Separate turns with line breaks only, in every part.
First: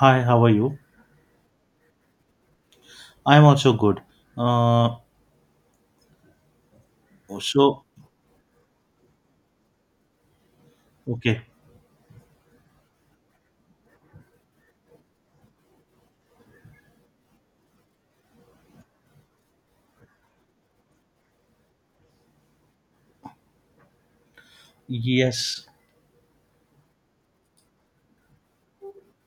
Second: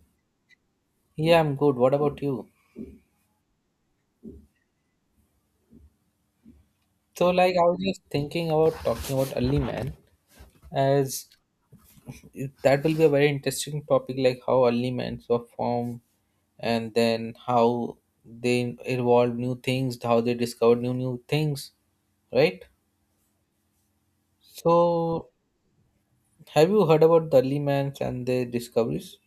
Hi, how are you?
Yeah, I'm good. What about you?
I'm also good. Uh,
So, like, I was
so
just thinking about talking about early man, as
okay,
that will be a very interesting topic, like how early men were formed, and then how they evolved new things, how they discovered new things, right? So,
yes.
have you heard about the early man and their discoveries?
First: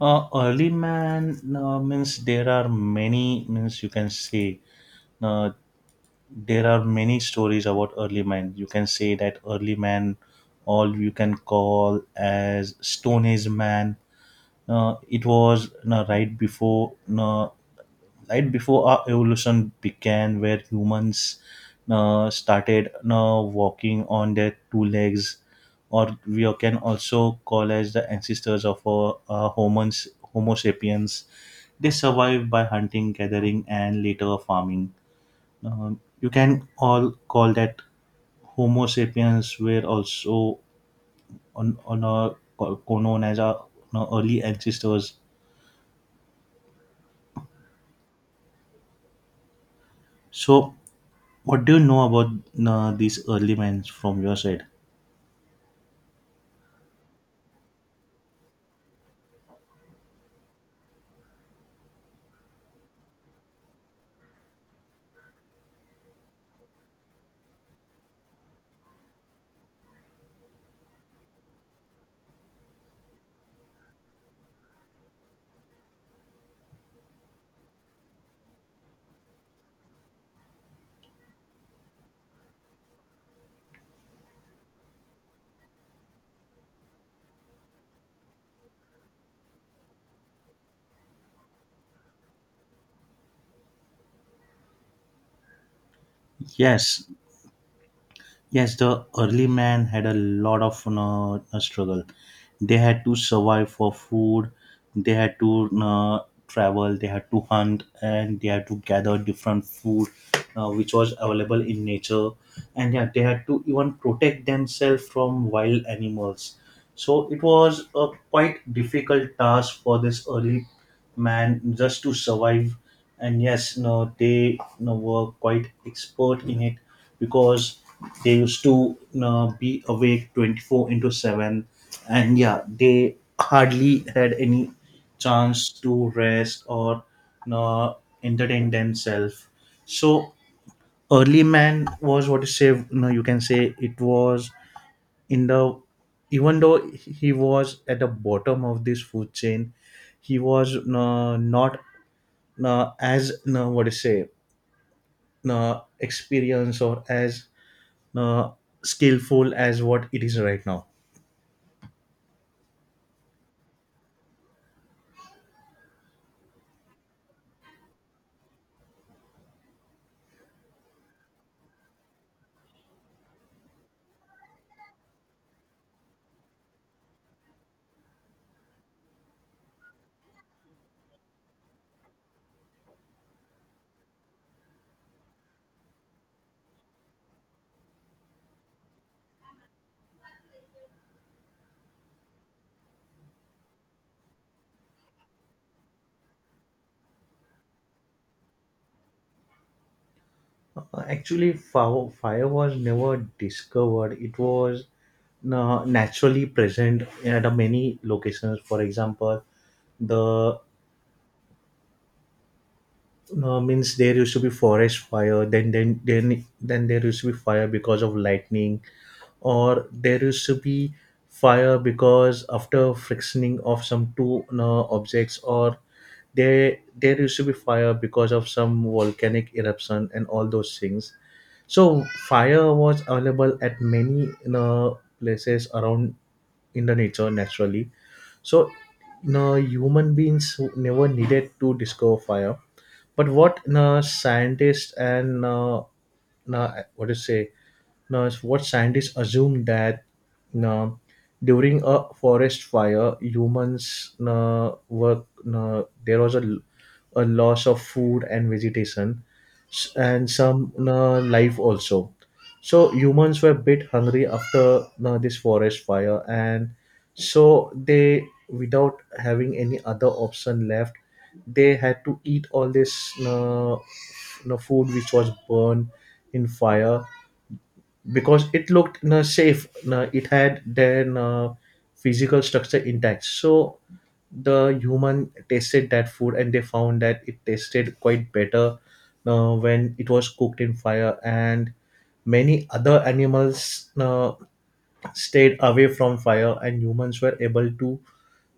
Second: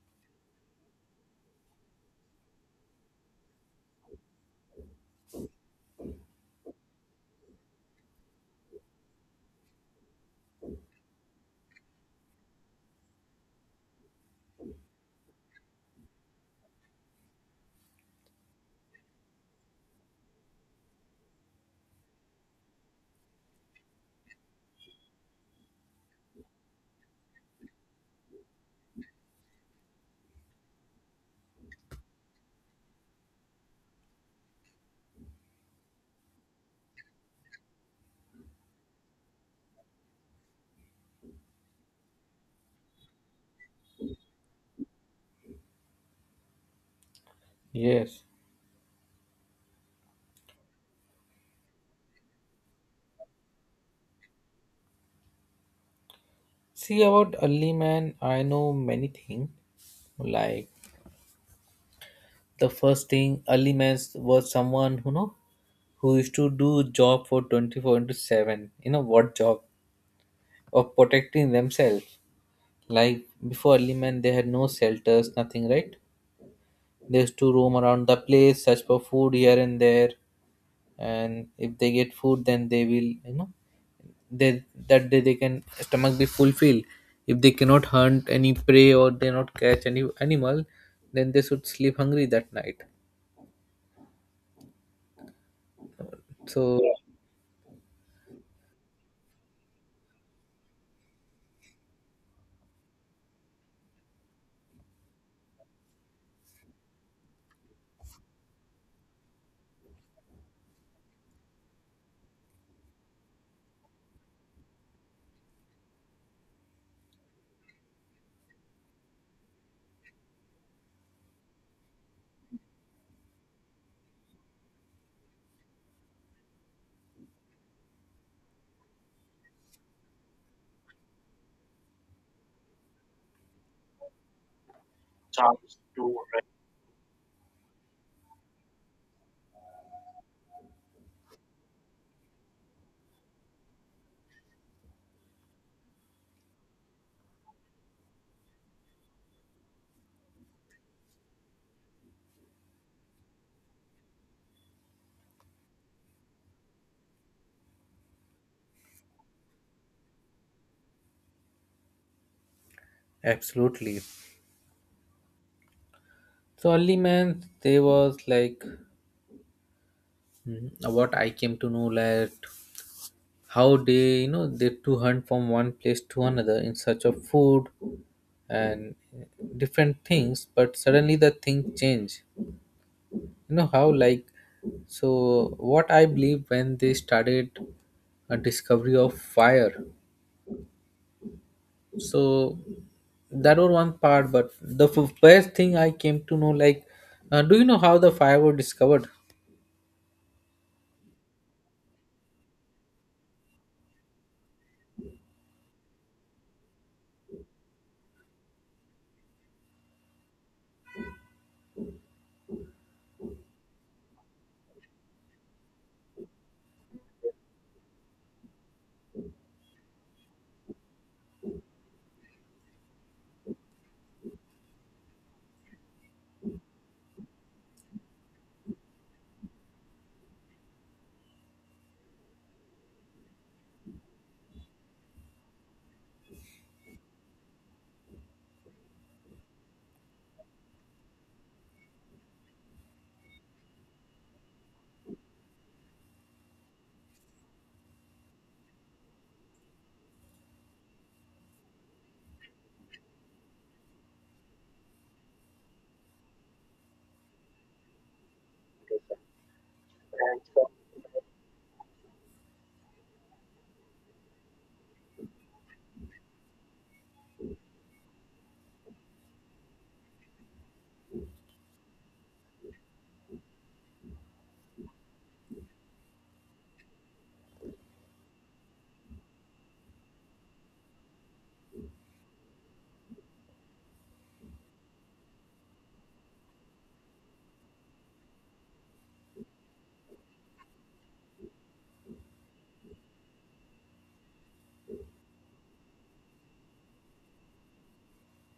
Early man means there are many means you can say uh, there are many stories about early man. You can say that early man, all you can call as Stone Age man. It was right before uh, right before our evolution began, where humans started walking on their two legs, or we can also call as the ancestors of homons, Homo sapiens. They survived by hunting, gathering, and later farming. You can all call that Homo sapiens were also on a, co- known as our you know, early ancestors.
Yes.
So, what do you know about these early men from your side?
See, about early man, I know many things. Like, the first thing, early man was someone who know, who used to do job for 24 into 7, you know, what job? Of protecting themselves. Like, before early man, they had no shelters, nothing, right? They used to roam around the place, search for food here and there, and if they get food, then they will, they, that day they can stomach be fulfilled. If they cannot hunt any prey or they not catch any animal, then they should sleep hungry that night. So
Yes, yes, the early man had a lot of you know, a struggle. They had to survive for food, they had to you know, travel, they had to hunt, and they had to gather different food which was available in nature, and yeah, they had to even protect themselves from wild animals. So it was a quite difficult task for this early man just to survive, and yes no they you know, were quite expert in it because they used to you know, be awake 24 into 7, and yeah they hardly had any chance to rest or you know, entertain themselves. So early man was what you say you know, you can say it was in the, even though he was at the bottom of this food chain he was not as what do you say experience or as uh, skillful as what it is right now.
absolutely. So early man, they was like. Mhm. What I came to know that how they, they to hunt from one place to another in search of food and different things, but suddenly the thing change. You know how, like, so what I believe, when they started a discovery of fire. So that was one part, but first thing I came to know, like, do you know how the fire was discovered?
Actually fire was never discovered. It was naturally present at a many locations. For example, the, no, means there used to be forest fire. Then there used to be fire because of lightning, or there used to be fire because after frictioning of some two objects, or there used to be fire because of some volcanic eruption and all those things. So fire was available at many places around in the nature naturally. So, no, human beings never needed to discover fire, but what scientists and uh, what to say, now what scientists assume that uh, during a forest fire humans were there was a loss of food and vegetation, and some life also, so humans were a bit hungry after this forest fire, and so they, without having any other option left, they had to eat all this you know, food which was burned in fire because it looked you know, safe, you know, it had their physical structure intact. So the human tasted that food and they found that it tasted quite better when it was cooked in fire, and many other animals stayed away from fire, and humans were able to you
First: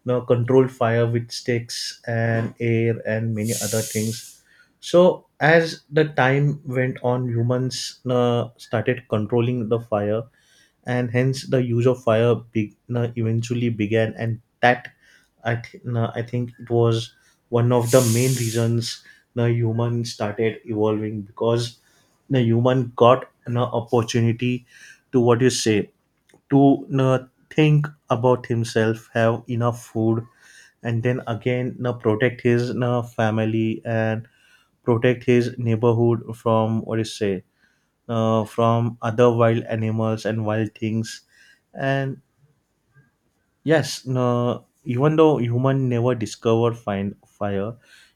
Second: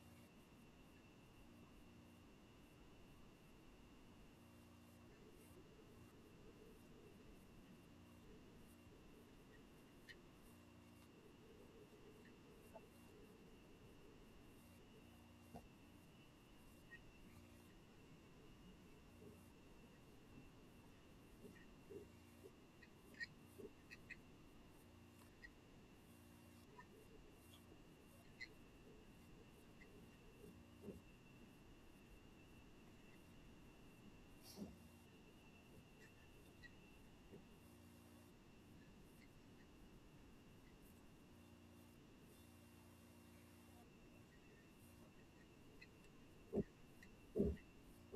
know controlled fire with sticks and air and many other things. So as the time went on, humans started controlling the fire, and hence the use of fire eventually began, and that I think it was one of the main reasons the human started evolving, because the human got an opportunity to what you say, to think about himself, have enough food, and then again now protect his now family and protect his neighborhood from what is say from other wild animals and wild things. And yes no, even though human never discovered find fire,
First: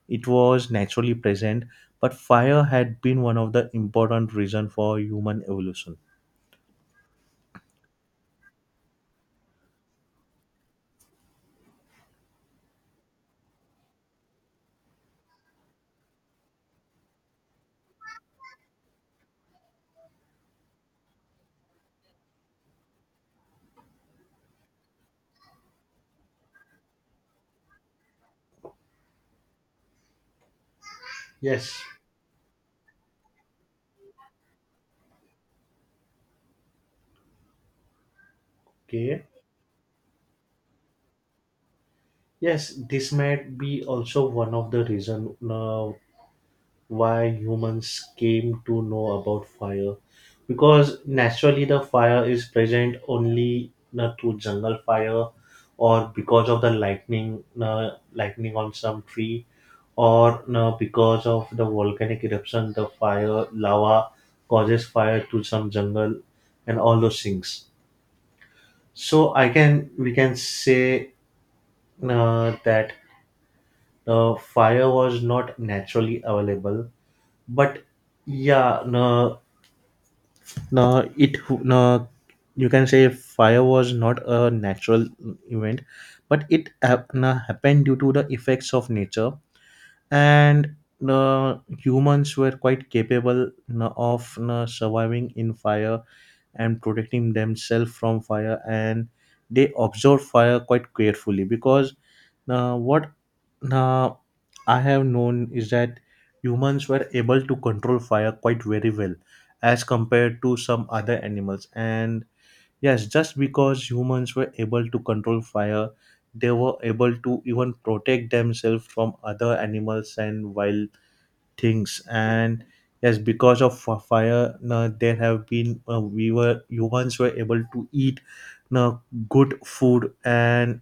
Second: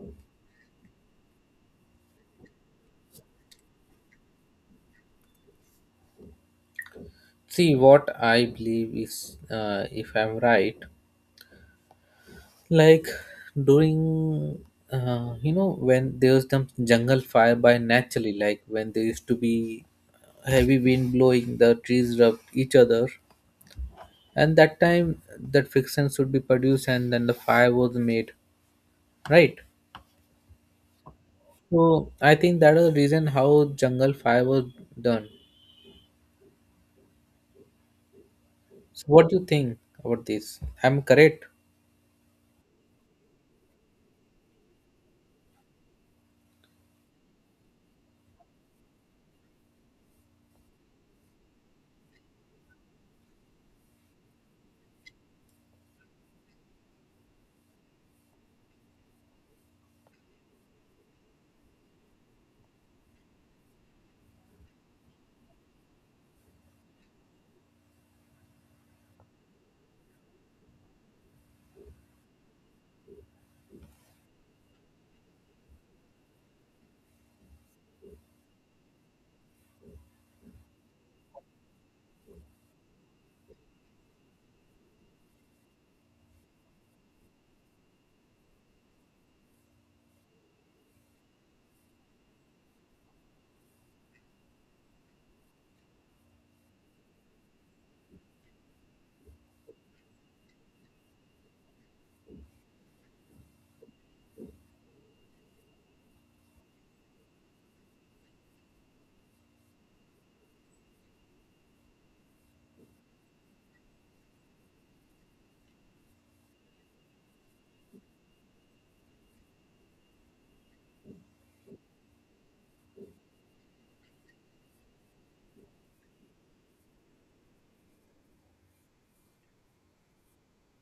it was naturally present, but fire had been one of the important reason for human evolution.
See, what I believe is, if I'm right. Like, during, you know, when there was the jungle fire by naturally, like, when there used to be heavy wind blowing, the trees rubbed each other, and that time that friction should be produced, and then the fire was made, right?
Yes,
So I think that is the reason how jungle fire was done. So
okay,
what do you think about this? I'm correct?
yes, this might be also one of the reason why humans came to know about fire, because naturally the fire is present only through jungle fire, or because of the lightning on some tree, or because of the volcanic eruption the fire lava causes fire to some jungle, and all those things. So I can we can say that fire was not naturally available, but yeah no, No, it no, you can say fire was not a natural event, but it hap- no, happened due to the effects of nature, and the humans were quite capable no, of no, surviving in fire and protecting themselves from fire, and they observed fire quite carefully because now, what now I have known is that humans were able to control fire quite very well as compared to some other animals. And yes, just because humans were able to control fire, they were able to even protect themselves from other animals and wild things. And yes, because of fire, now there have been we were humans were able to eat now good food. And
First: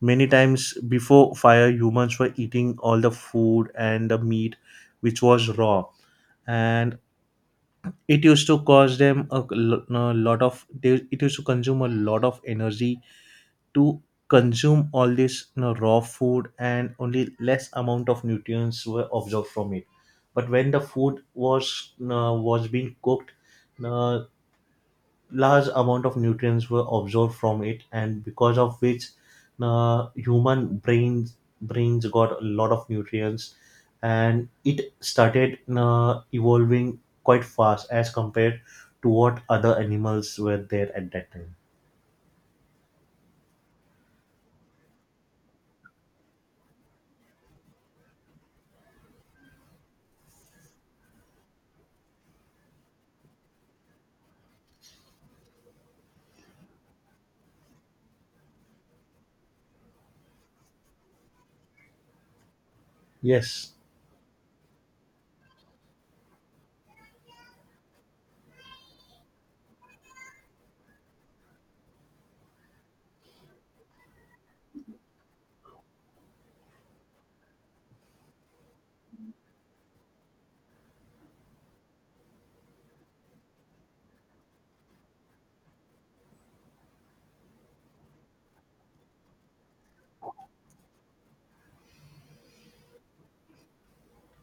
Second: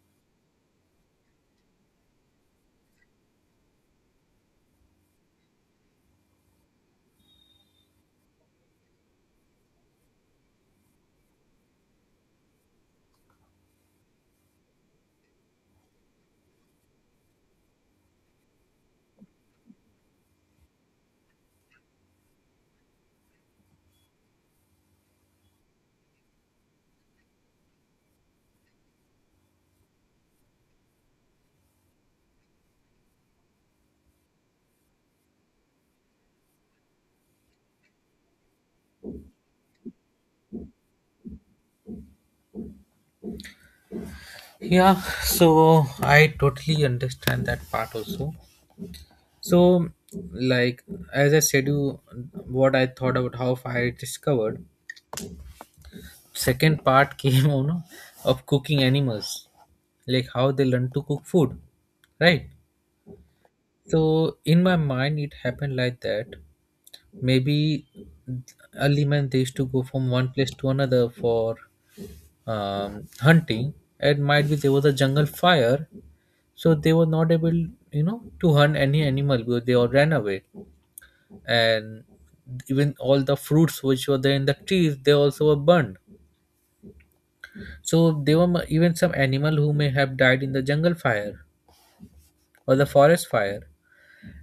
many times before fire, humans were eating all the food and the meat which was raw, and it used to cause them a lot of. They, it used to consume a lot of energy to consume all this you know, raw food, and only less amount of nutrients were absorbed from it. But when the food was you know, was being cooked, you know, large amount of nutrients were absorbed from it, and because of which human brains brains got a lot of nutrients, and it started evolving quite fast as compared to what other animals were there at that time.
Yeah, so I totally understand that part also. So, like, as I said, you what I thought about how fire is discovered. Second part came on of cooking animals, like how they learn to cook food, right?
Yes.
So in my mind, it happened like that. Maybe early man, they used to go from one place to another for hunting. It might be there was a jungle fire, so they were not able, to hunt any animal because they all ran away, and even all the fruits which were there in the trees, they also were burned. So there were even some animal who may have died in the jungle fire or the forest fire,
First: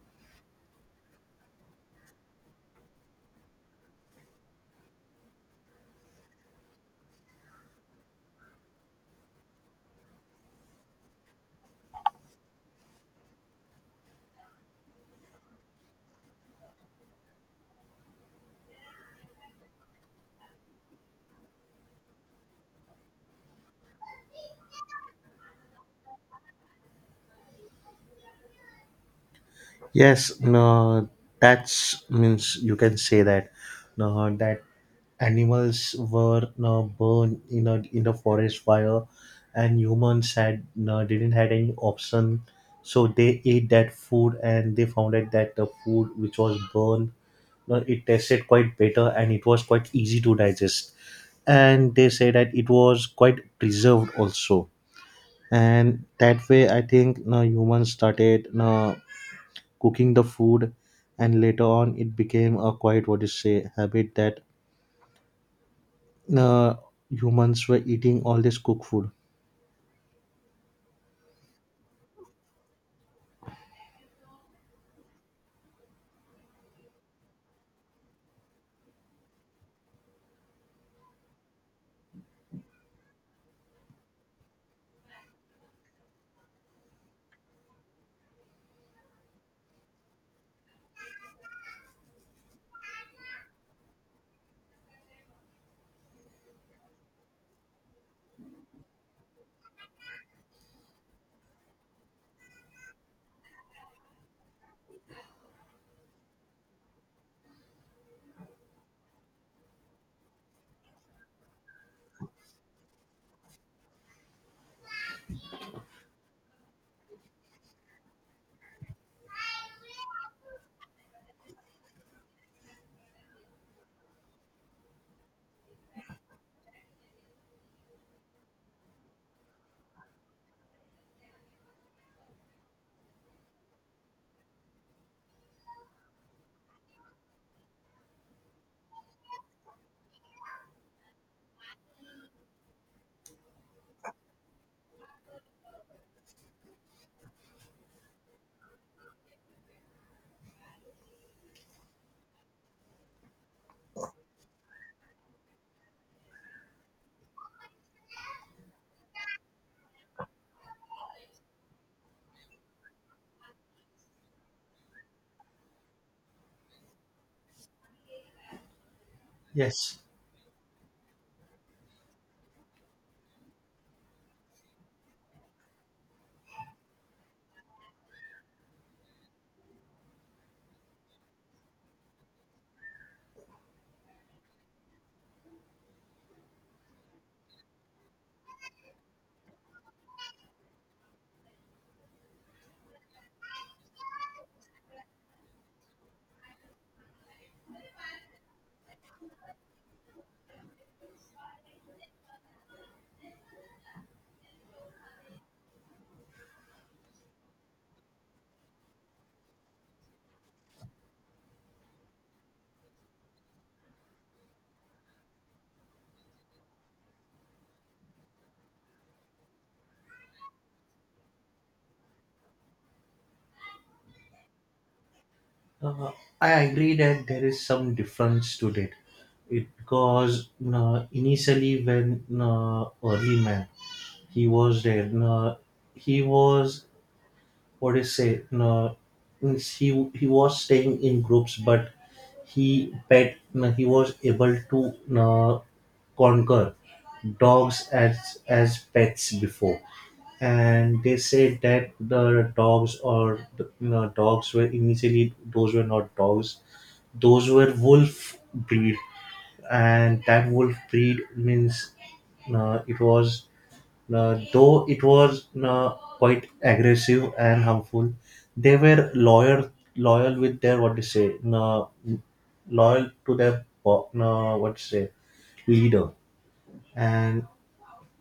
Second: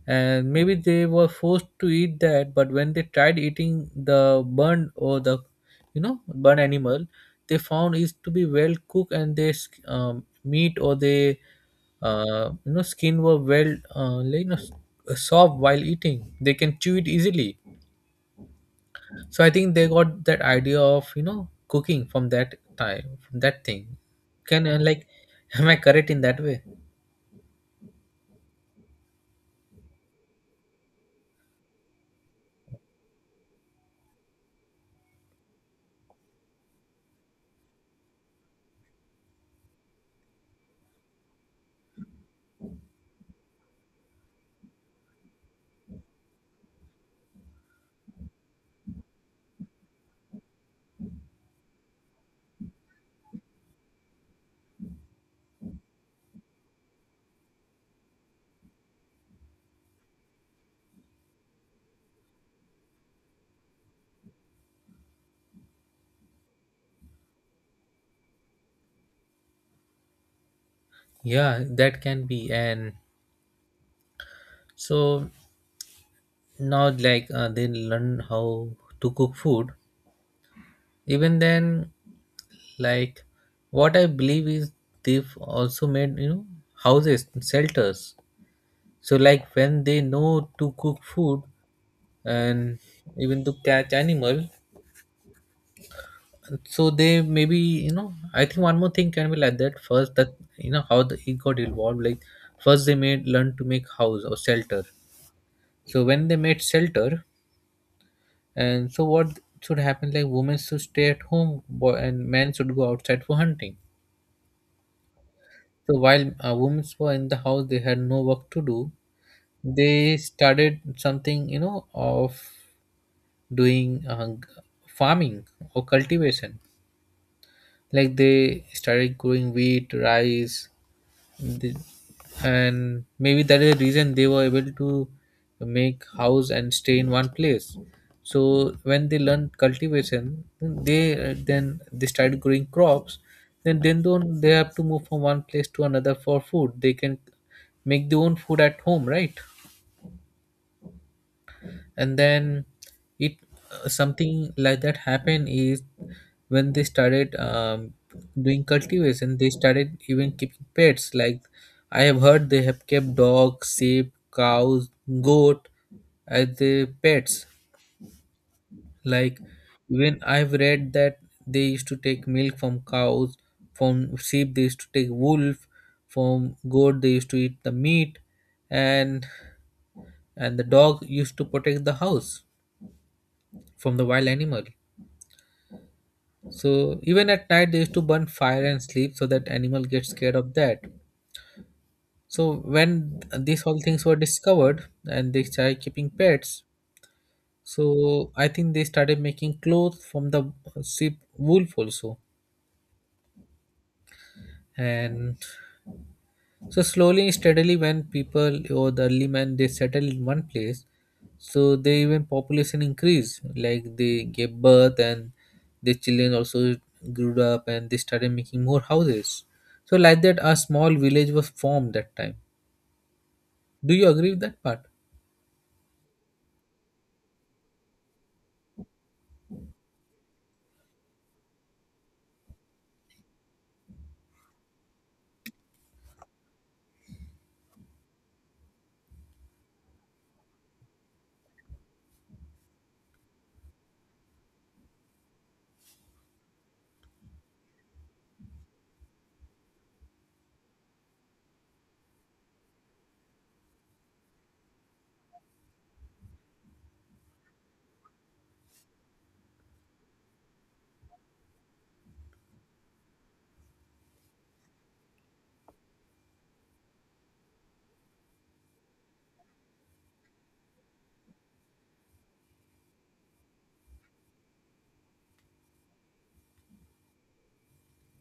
and maybe they were forced to eat that. But when they tried eating the burned or the, you know, burned animal, they found is to be well cooked, and their meat or their, you know, skin were well, like, you know, soft. While eating, they can chew it easily. So I think they got that idea of, you know, cooking from that time, from that thing. Can Like, am I correct in that way?
Yes, no, that's means you can say that no, that animals were no, burned in a forest fire, and humans had no, didn't had any option, so they ate that food and they found out that the food which was burned, no, it tasted quite better and it was quite easy to digest, and they say that it was quite preserved also, and that way I think no humans started no cooking the food, and later on it became a quite what you say habit that uh, humans were eating all this cooked food.
Yeah, that can be. And so now, like, they learn how to cook food. Even then, like, what I believe is, they've also made, you know, houses, shelters. So like, when they know to cook food and even to catch animal, so they, maybe, you know, I think one more thing can be like that. First, that you know how it got evolved, like first they made learn to make house or shelter. So when they made shelter, and so what should happen, like women should stay at home boy, and men should go outside for hunting. So while, women were in the house, they had no work to do. They started something, you know, of doing farming or cultivation. Like, they started growing wheat, rice. The- and maybe that is the reason they were able to make house and stay in one place. So when they learned cultivation, they, then they started growing crops. Then don't they have to move from one place to another for food? They can make their own food at home, right? And then, it something like that happened, is when they started, doing cultivation, they started even keeping pets. Like, I have heard they have kept dogs, sheep, cows, goat as the pets. Like,
Yes,
even I've read that they used to take milk from cows, from sheep they used to take wolf, from goat they used to eat the meat, and and the dog used to protect the house from the wild animal. So even at night they used to burn fire and sleep so that animal gets scared of that. So when these all things were discovered and they started keeping pets, so I think they started making clothes from the sheep wool also. And so slowly and steadily, when people or the early man, they settle in one place, so they even population increase. Like, they gave birth, and the children also grew up, and they started making more houses. So like that, a small village was formed that time. Do you agree with that part?
uh, I agree that there is some difference to that. It because initially when early man he was there, he was what do you say? No, means he was staying in groups, but he pet no, he was able to no, conquer dogs as pets before, and they said that the dogs or the, you know, dogs were initially those were not dogs, those were wolf breed, and that wolf breed means it was though it was quite aggressive and harmful, they were loyal, loyal with their what to say, loyal to their what to say leader, and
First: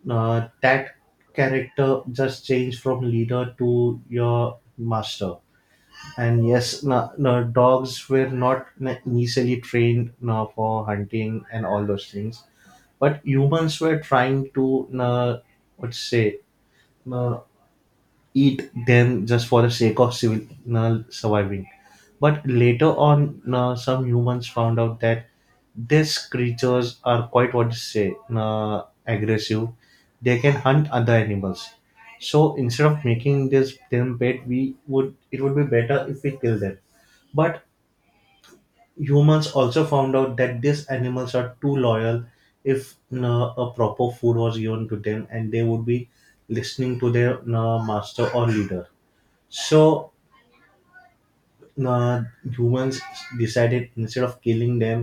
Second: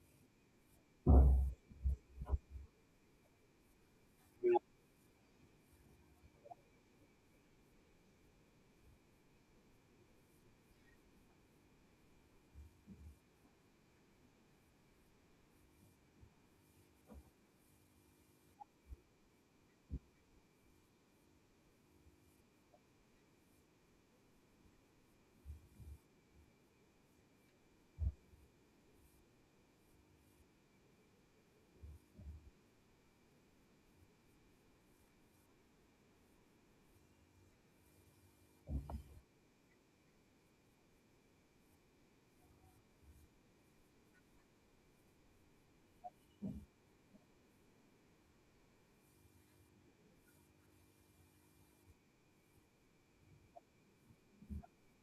that character just changed from leader to your master. And yes, no, no, dogs were not initially trained no, for hunting and all those things, but humans were trying to no, what to say, no, eat them just for the sake of civil surviving. But later on, some humans found out that these creatures are quite what you say aggressive. They can hunt other animals. So instead of making this them pet, we would it would be better if we kill them. But humans also found out that these animals are too loyal. If a proper food was given to them, and they would be listening to their master or leader. So uh, humans decided, instead of killing them,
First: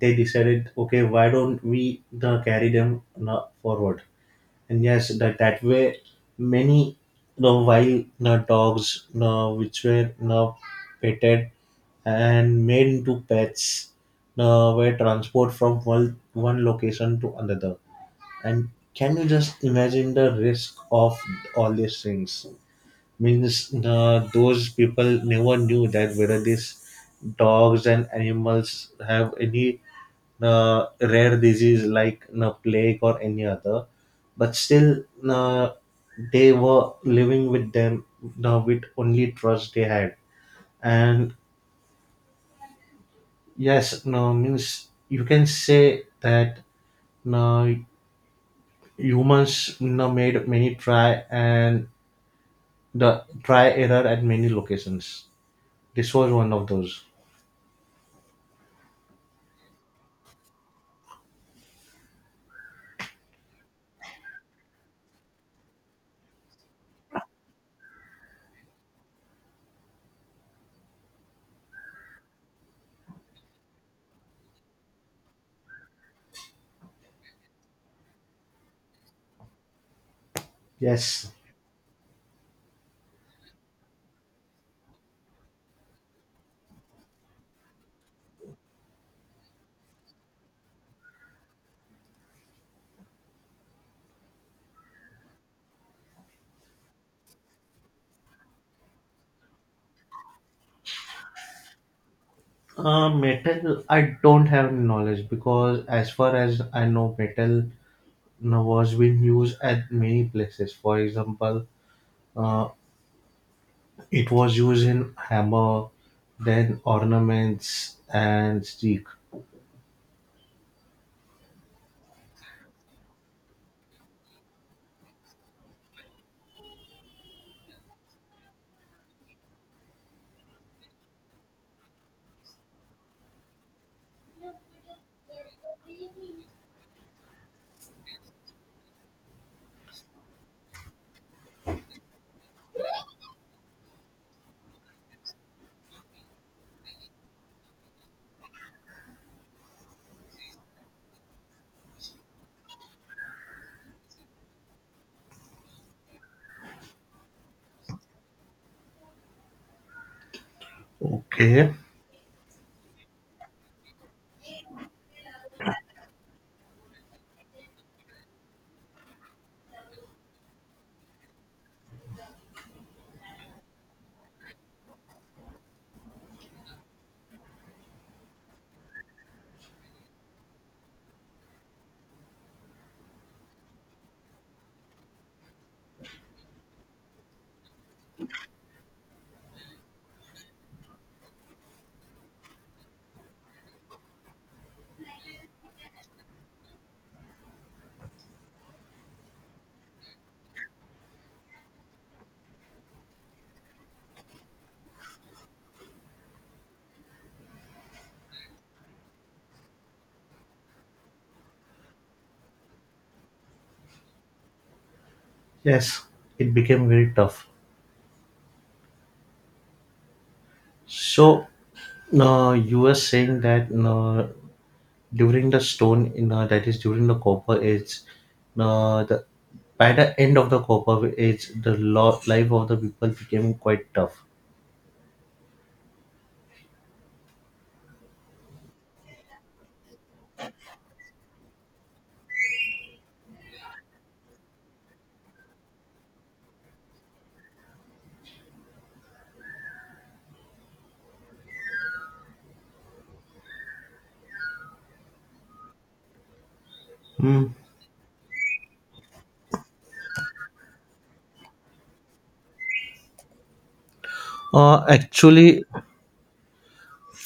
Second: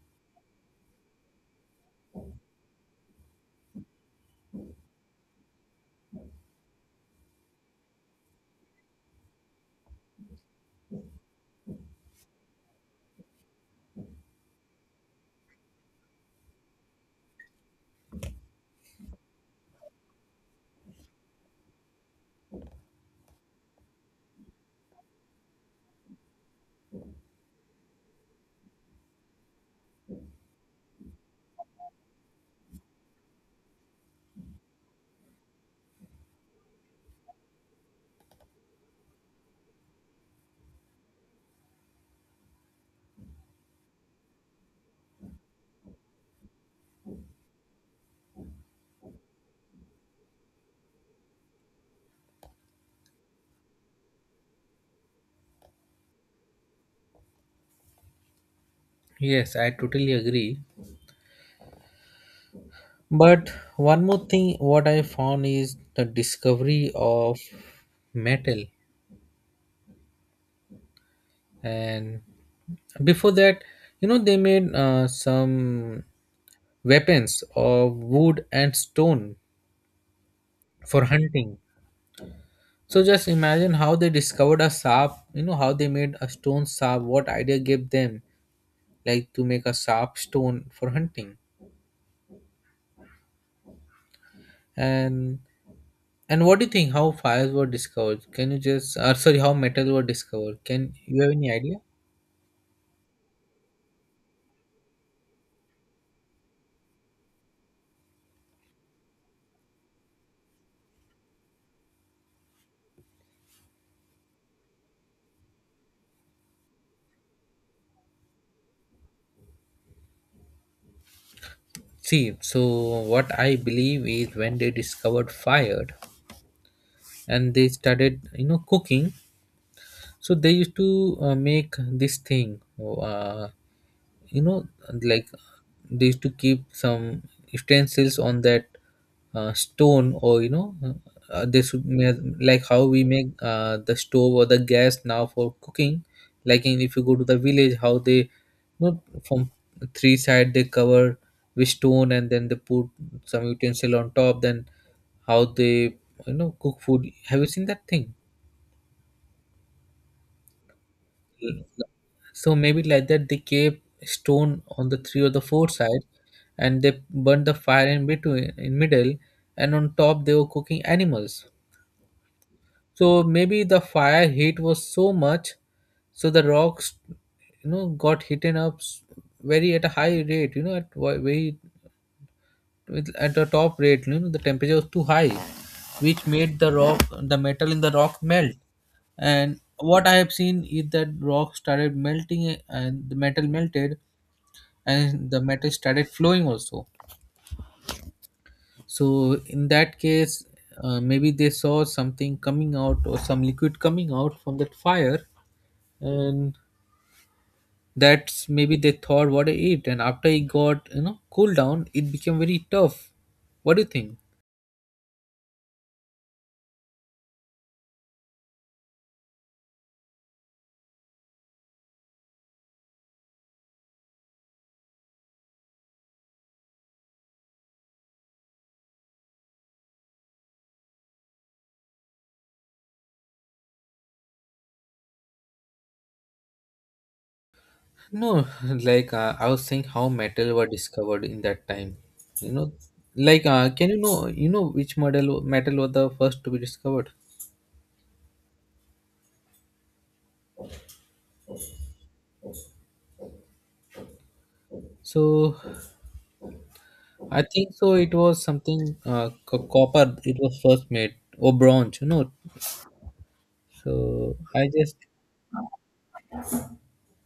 they decided, okay, why don't we carry them forward? And yes, that way, many the wild dogs, which were petted and made into pets, were transported from one location to another. And can you just imagine the risk of all these things? Means those people never knew that whether these dogs and animals have any rare disease like plague or any other, but still uh, they were living with them with only trust they had. And yes no means you can say that no, humans no made many try and the try error at many locations. This was one of those.
Yes, I totally agree. But one more thing, what I found is the discovery of metal. And before that, you know, they made, some weapons of wood and stone for
Yes,
hunting. So just imagine how they discovered a sharp, you know, how they made a stone sharp, what idea gave them like to make a sharp stone for hunting. And and what do you think, how fires were discovered? Can you just, or sorry, how metal were discovered? Can you have any idea?
metal. I don't have any knowledge because, as far as I know, metal now was being used at many places. For example, uh, it was used in hammer, then ornaments and stick.
See, so what I believe is, when they discovered fire and they started, you know, cooking, so they used to, make this thing. You know, like, they used to keep some utensils on that, stone, or, you know, this would like how we make, the stove or the gas now for cooking. Like in, if you go to the village, how they, you know, from three side they cover with stone and then they put some utensil on top, then how they, you know, cook food. Have you seen that thing?
Okay.
So maybe like that, they gave stone on the three or the four sides, and they burned the fire in between, in middle, and on top they were cooking animals. So maybe the fire heat was so much, so the rocks, you know, got heated up, very at a high rate. You know, at very, at the top rate. You know, the temperature was too high, which made the rock, the metal in the rock melt. And what I have seen is that rock started melting, and the metal melted, and the matter started flowing also. So in that case, maybe they saw something coming out, or some liquid coming out from that fire, and that's maybe they thought what it. And after it got, you know, cooled down, it became very tough. What do you think?
Yes, it became very tough. So, you were saying that during the stone in that is during the copper age the by the end of the copper age the life of the people became quite tough.
No, like, I was saying how metal were discovered in that time, you know. Like, can you know, which model, metal were the first to be discovered? So I
Hmm.
think so. It was something copper. It was first made, or bronze, you know. So I just,
Actually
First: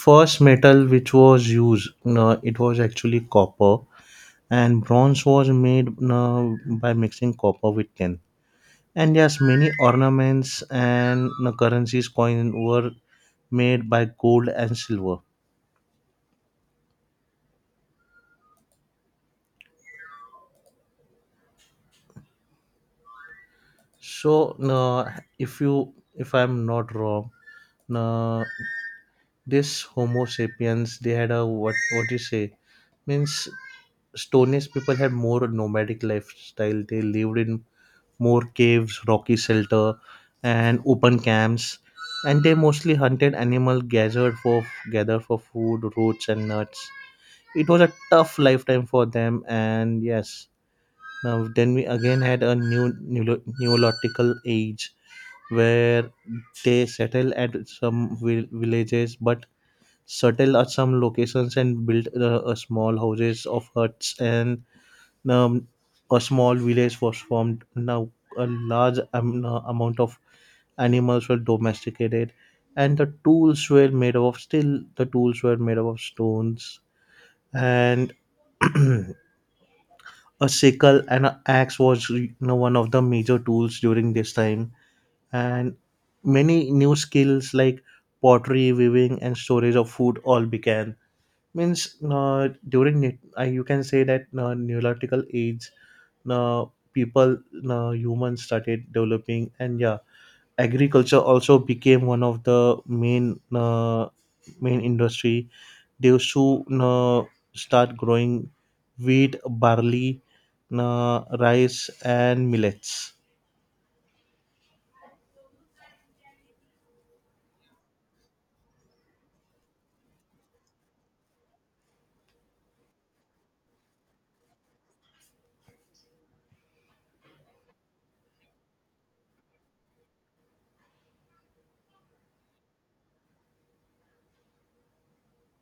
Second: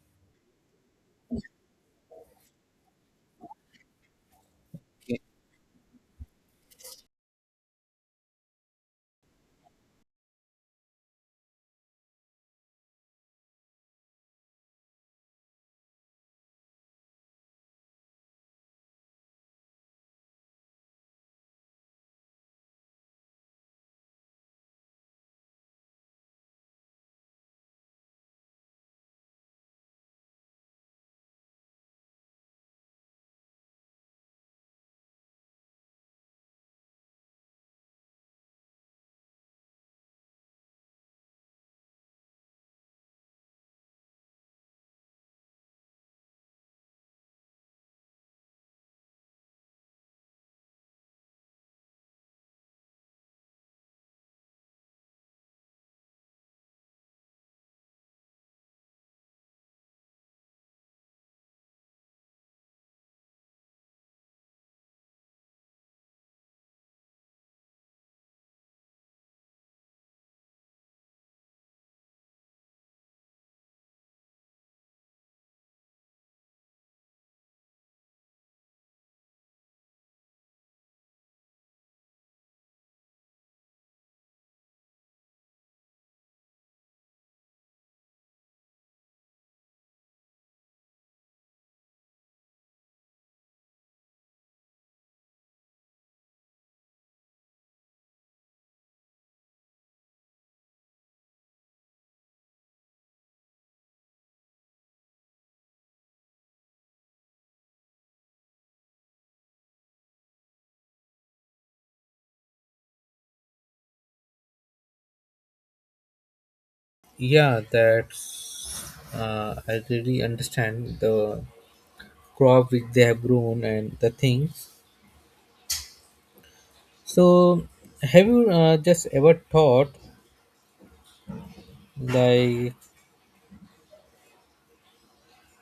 first metal which was used it was actually copper, and bronze was made uh, by mixing copper with tin, and yes many ornaments and currencies coin were made by gold and silver. So, no, if you, if I'm not wrong, no, this Homo sapiens, they had a what? What do you say? Means Stone Age people had more nomadic lifestyle. They lived in more caves, rocky shelter, and open camps, and they mostly hunted animal gathered for food, roots, and nuts. It was a tough lifetime for them, and yes, now, then we again had a new neolithical age where they settle at some vil- villages but settle at some locations and build a small houses of huts and um, a small village was formed. Now, a large amount of animals were domesticated and the tools were made of stones and a sickle and an axe was one of the major tools during this time, and many new skills like pottery, weaving and storage of food all began. Means during it, you can say that, neolithical age, uh, people, humans started developing. And yeah, agriculture also became one of the main main industry. They soon start growing wheat, barley, rice and millets.
yeah, that's, I really understand the crop which they have grown, and the things. So have you, just ever thought like,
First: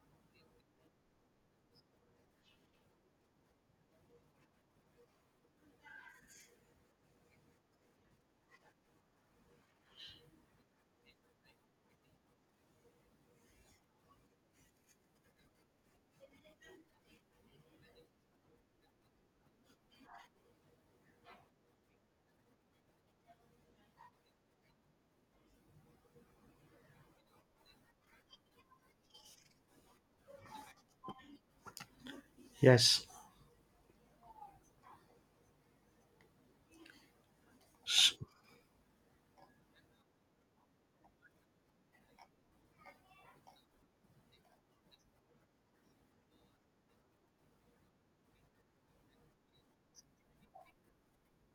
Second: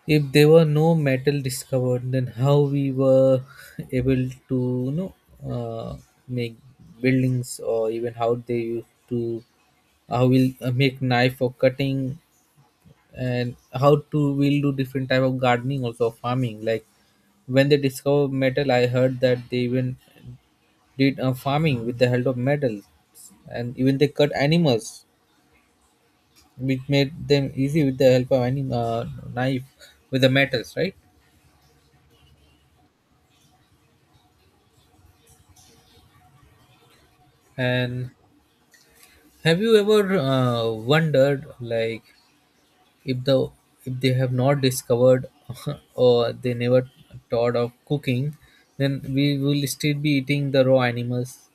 if there were no metal discovered, then how we were able to, you know, uh, make buildings, or even how they used to, how we'll, make knife for cutting, and how to we'll do different type of gardening also, farming. Like, when they discover metal, I heard that they even did, farming with the help of metals, and even they cut animals, which made them easy with the help of any, knife, with the metals, right?
Yes,
And
so
have you ever, wondered, like, if the if they have not discovered, or they never thought of cooking, then we will still be eating the raw animals?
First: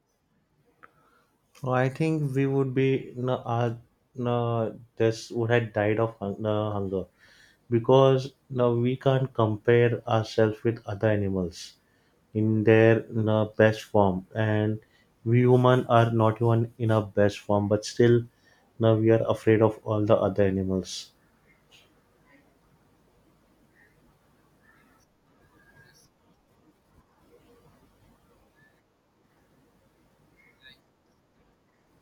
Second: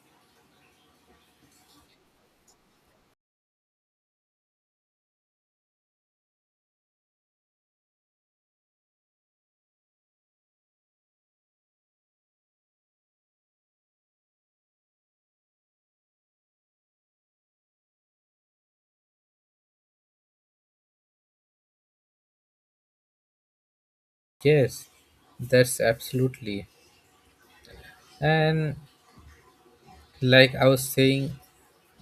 I think we would be no, no, this would have died of hunger, because now we can't compare ourselves with other animals in their, you know, best form, and we human are not even in our best form, but still now we are afraid of all the other animals.
Yes, that's absolutely. And like I was saying,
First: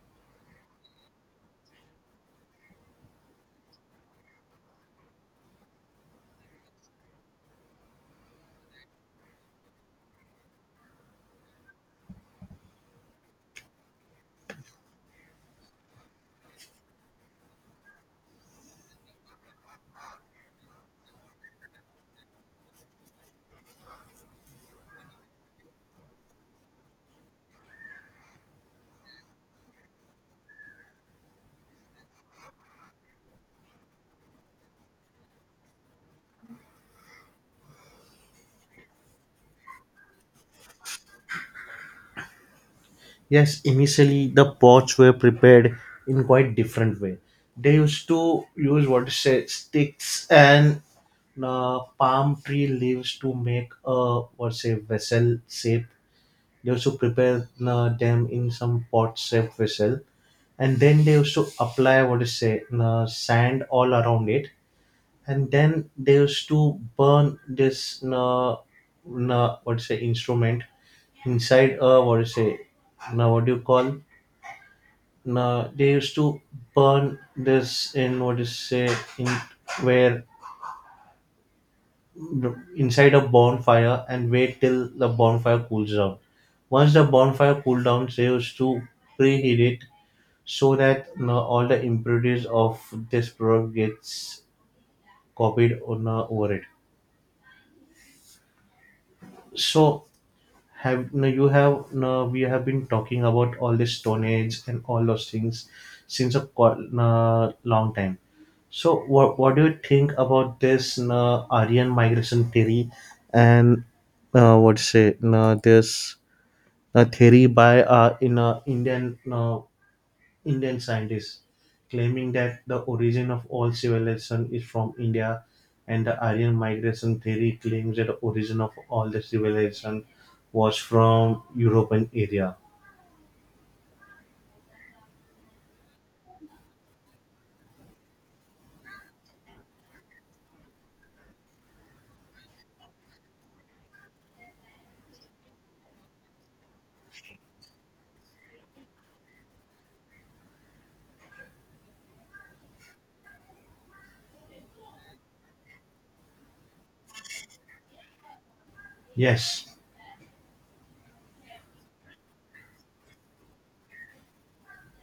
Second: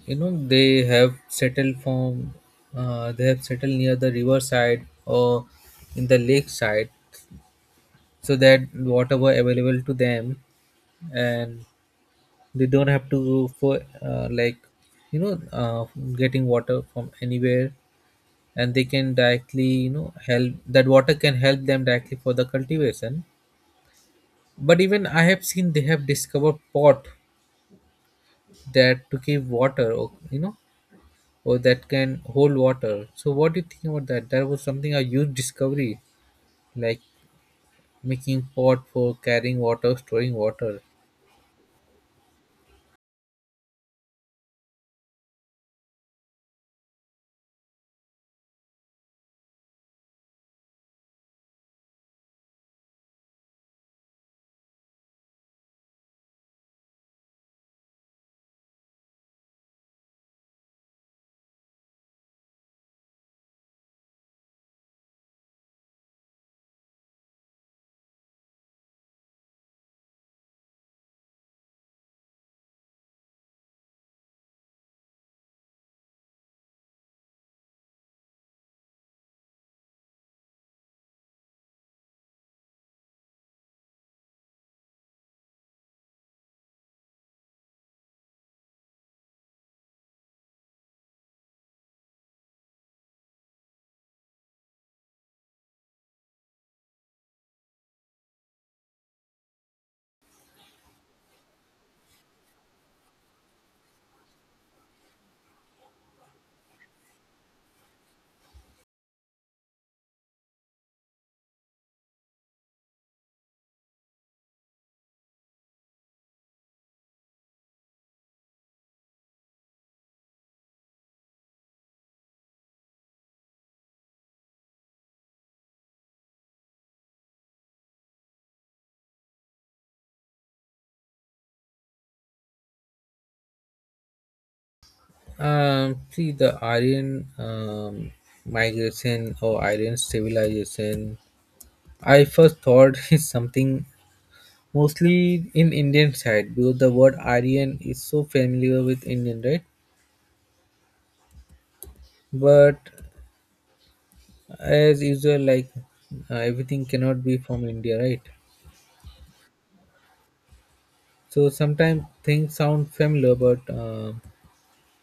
you know, they have settled near the riverside or in the lakeside, so that whatever available to them, and they don't have to go for, like, you know, getting water from anywhere, and they can directly, you know, help, that water can help them directly for the cultivation. But even I have seen they have discovered pot, that to keep water, or, you know, or that can hold water. So what do you think about that? That was something a huge discovery, like making pot for carrying water, storing water.
Yes, initially the pots were prepared in quite different way. They used to use what to say sticks and palm tree leaves to make a what say vessel shape. They used to prepare them in some pot-shaped vessel, and then they used to apply what is say sand all around it, and then they used to burn this what is say instrument inside a what is say, now what do you call, now they used to burn this in what is say, in, where, inside a bonfire and wait till the bonfire cools down. Once the bonfire cooled down, they used to preheat it so that, you know, all the impurities of this product gets copied on over it. So have you, we have been talking about all this stone age and all those things since a quite, long time. So what do you think about this, you, Aryan migration theory, and what say you, this, a theory by in a Indian, Indian scientist, claiming that the origin of all civilization is from India, and the Aryan migration theory claims that the origin of all the civilization was from European area.
See the Aryan, migration, or Aryan civilization. I first thought is something mostly in Indian side, because the word Aryan is so familiar with Indian, right? But as usual, like, everything cannot be from India, right?
Yes.
So sometimes things sound familiar, but,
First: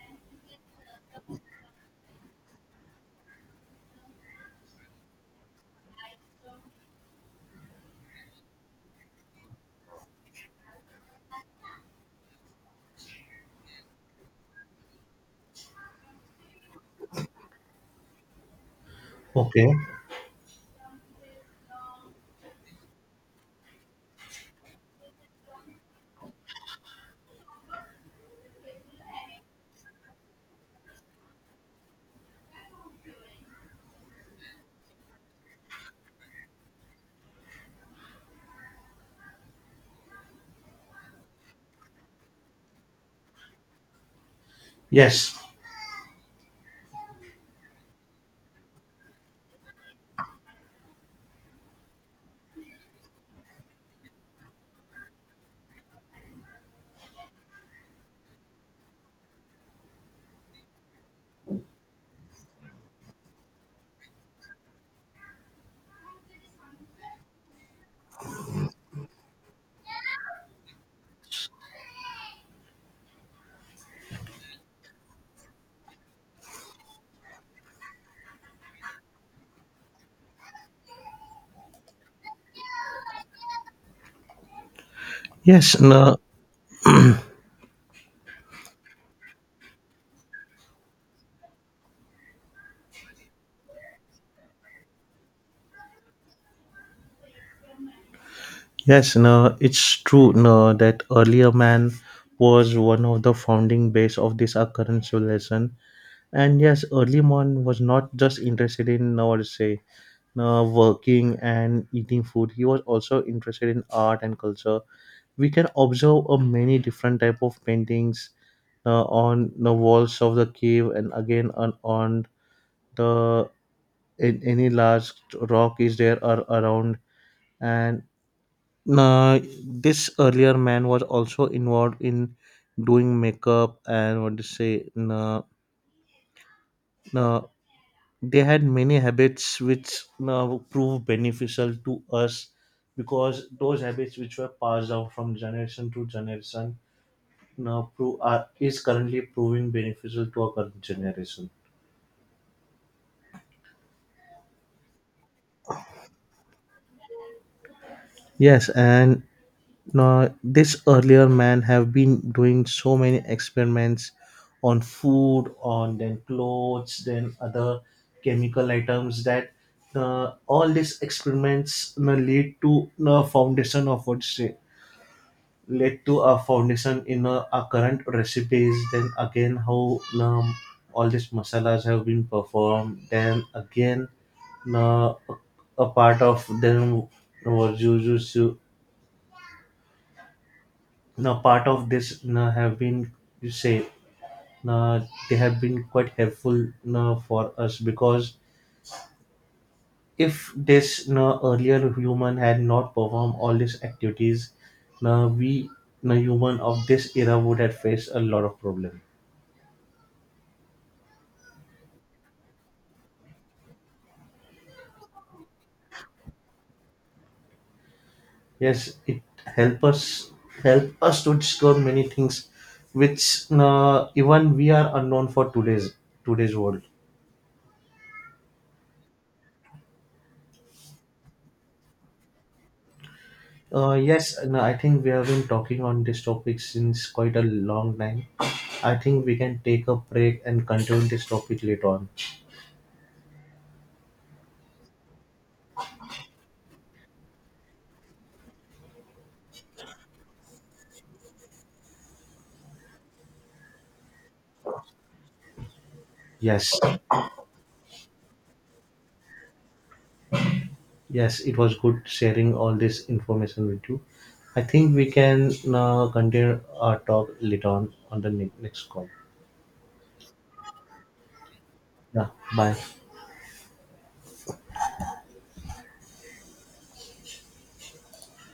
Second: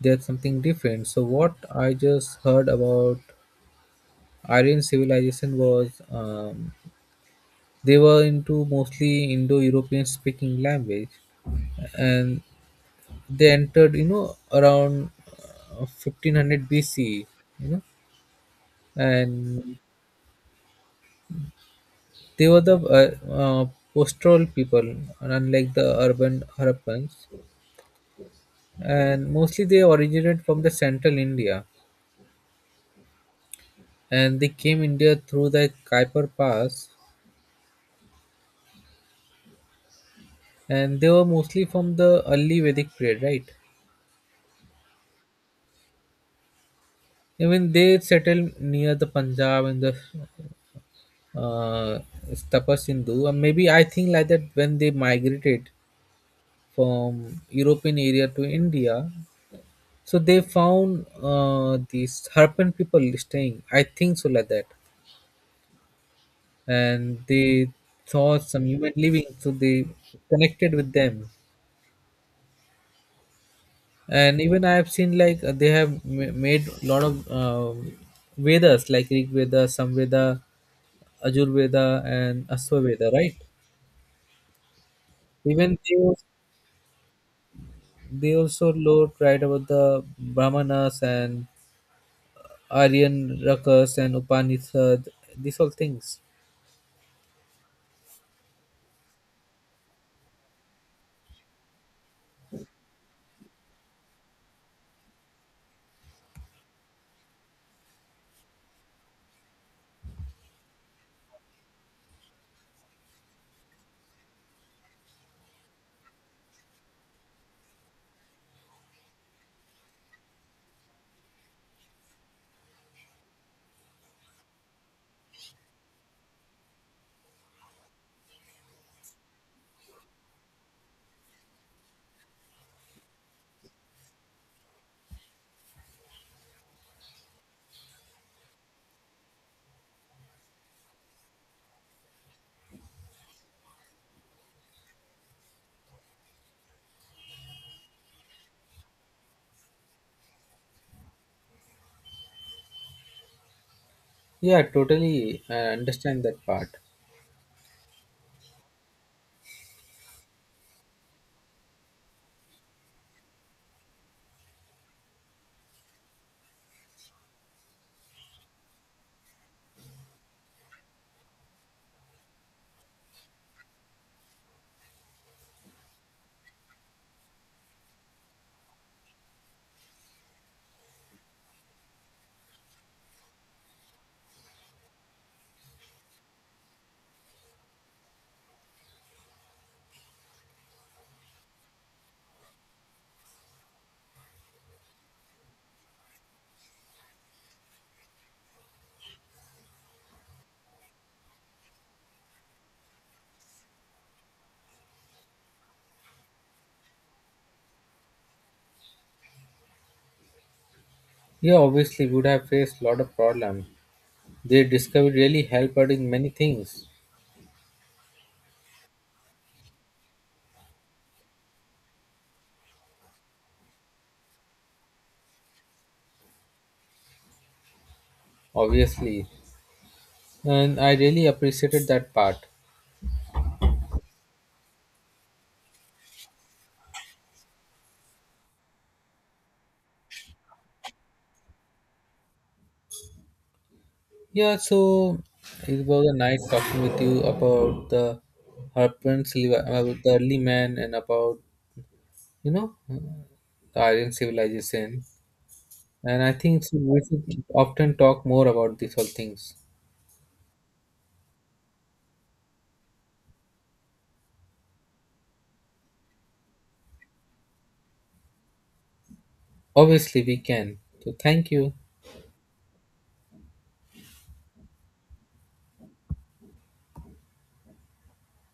there's something different. So what I just heard about Aryan civilization was, they were into mostly Indo-European speaking language, and they entered, you know, around, 1500 BC, you know,
Okay.
and they were the, pastoral people, unlike the urban Harappans, and mostly they originated from the central India, and they came India through the Kuiper Pass, and they were mostly from the early Vedic period, right?
Yes.
I mean, they settled near the Punjab and the, uh, Tapas Hindu, and maybe I think like that, when they migrated from European area to India, so they found, these Harappan people staying. I think so like that, and they saw some human living, so they connected with them. And even I have seen, like, they have made a lot of, Vedas, like Rig Veda, Samveda, Ajur Veda, and Aswa Veda, right? Even
Yes,
they
no,
was They also wrote right about the Brahmanas and Aryan Rakas and Upanishad, these all things.
yes, no, it's true, no, that earlier man was one of the founding base of this our current civilization. And yes, early man was not just interested in, I would say, working and eating food. He was also interested in art and culture. We can observe a many different type of paintings on the walls of the cave, and again on the, in, any large rock is there or around. And uh, this earlier man was also involved in doing makeup and what to say, uh, they had many habits which now prove beneficial to us, because those habits which were passed down from generation to generation now prove are, is currently proving beneficial to our current generation.
Yeah, totally I understand that part.
Yes, and now this earlier man have been doing so many experiments on food, on then clothes, then other chemical items, that all these experiments, you know, lead to the foundation of what's, led to a foundation in our current recipes, then again how all these masalas have been performed, then again, uh, a part of them was used to, now part of this have been, you say, uh, they have been quite helpful for us, because if this earlier human had not performed all these activities, we, human of this era would have faced a lot of problems.
Yeah, obviously would have faced a lot of problem. Their discovery really helped out in many things,
Yes, it help us, help us to discover many things which, even we are unknown for today's world.
obviously. And I really appreciated that part.
Yes, and I think we have been talking on this topic since quite a long time. I think we can take a break and continue this topic later on.
Yeah, so it was a nice talking with you about the, about the early man, and about, you know, the Aryan civilization. And I think so
Yes,
we should often talk more about these all things.
yes, it was good sharing all this information with you. I think we can continue our talk later on the next call.
Obviously, we can. So, thank you.
Yeah, bye.